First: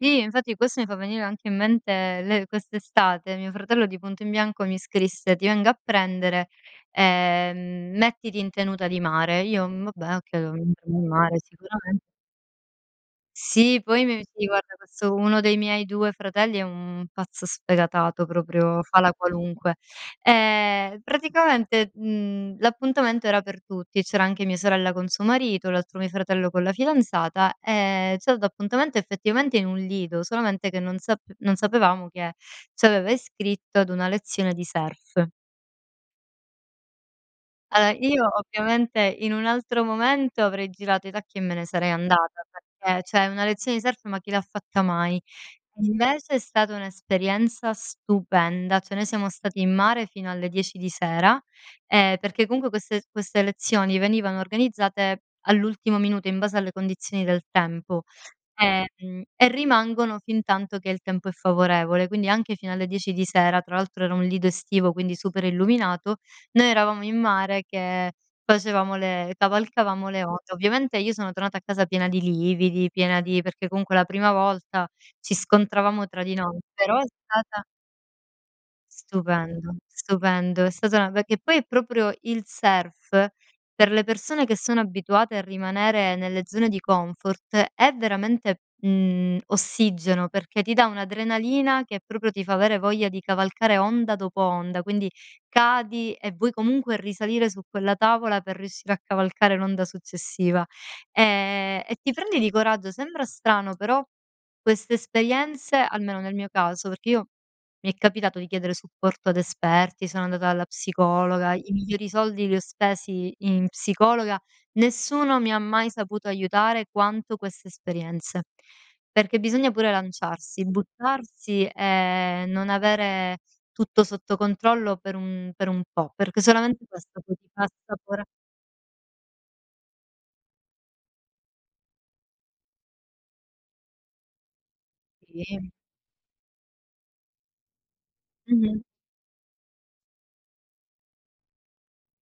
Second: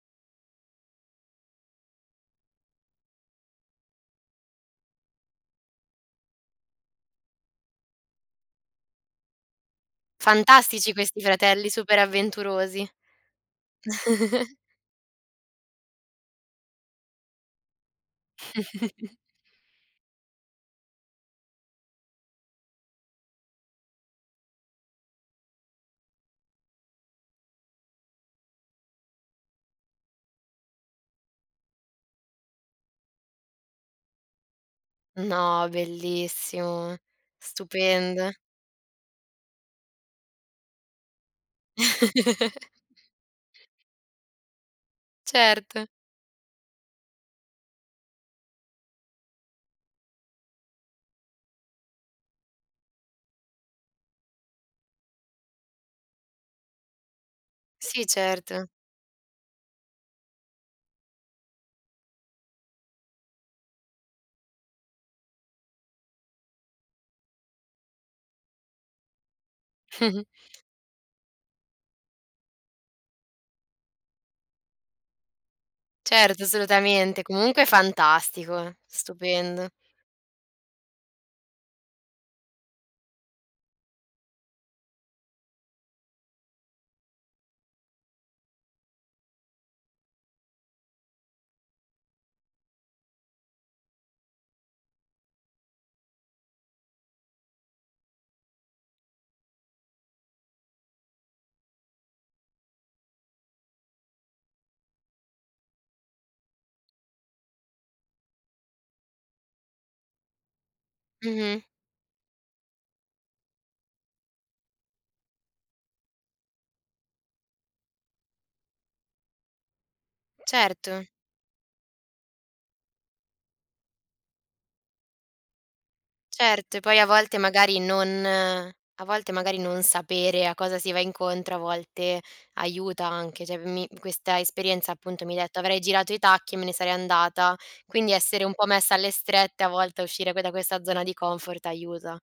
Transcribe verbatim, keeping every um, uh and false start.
I infatti questo mi fa venire anche in mente le quest'estate. Mio fratello di punto in bianco mi scrisse: "Ti vengo a prendere, ehm, mettiti in tenuta di mare." Io, mhmm, vabbè, oka, Fantastici [unintelligible] questi mare fratelli sicuramen super avventurosi. Sì, poi me sì, guarda [unintelligible] uno dei miei due fratelli è un pazzo sfegatato proprio, fa la qualunque. E praticamente, mhmm, l'appuntamento era per tutti e c'era anche mia sorella con suo marito, l'altro mio fratello con la fidanzata e c'ha dato appuntamento effettivamente in un lido, solamente che non sap non sapevamo che c'aveva iscritto ad una lezione di surf. No, bellissimo, ala, io stupendo. ovviamente in un altro momento, avrei girato i tacchi e me ne sarei andata, perché ceh una lezione di surf, ma chi l'ha fatta mai? Certo. Invece è stata un'esperienza stupenda, cioè noi siamo stati in mare fino alle dieci di sera, ehm, perché comunque queste queste lezioni venivano organizzate all'ultimo minuto in base alle condizioni del Sì, tempo, certo. ehm, mhmm, e rimangono fintanto che il tempo è favorevole, quindi anche fino alle dieci di sera. Tra altro era un lido estivo, quindi super illuminato. Noi eravamo in mare che facevamo le cavalcavamo le ote. Ovviamente io sono tornata a casa piena di lividi, piena di perché comunque la prima volta ci scontravamo tra di Certo, noi, però è solutamente. stata Comunque fantastico eh, stupendo. Stupendo, stupendo. È stata una be che poi è proprio il surf, per le persone che sono abituate a rimanere nelle zone di comfort, è veramente, mhmm, ossigeno, perché ti dà un'adrenalina che proprio ti fa avere voglia di cavalcare onda dopo onda, quindi cadi e vuoi comunque risalire su quella tavola, per riuscire a cavalcare l'onda successiva. Ehm, e ti prendi di coraggio, sembra strano però queste espeienze almeno nel mio caso, perché io mi è capitato di chiedere supporto ad esperti, sono andata alla psicologa, Mh-mh. i migliori soldi li ho spesi in psicologa, nessuno mi ha mai saputo aiutare quanto queste esperienze. Perché bisogna pure lanciarsi, Certo. buttarsi e non avere tutto sotto controllo per un per un po', perché Cert e solamente poi a questo poi volte ti fa magari non assapora a volte magari non sapere a cosa si va incontro, a volte aiuta anche. ceh mi questa esperienza appunto mi detto: I "Avrei girato i tacchi e me ne sarei andata." Quindi essere un po' Mh-mh. messa alle strette a volte, a uscire que da questa zona di comfort aiuta.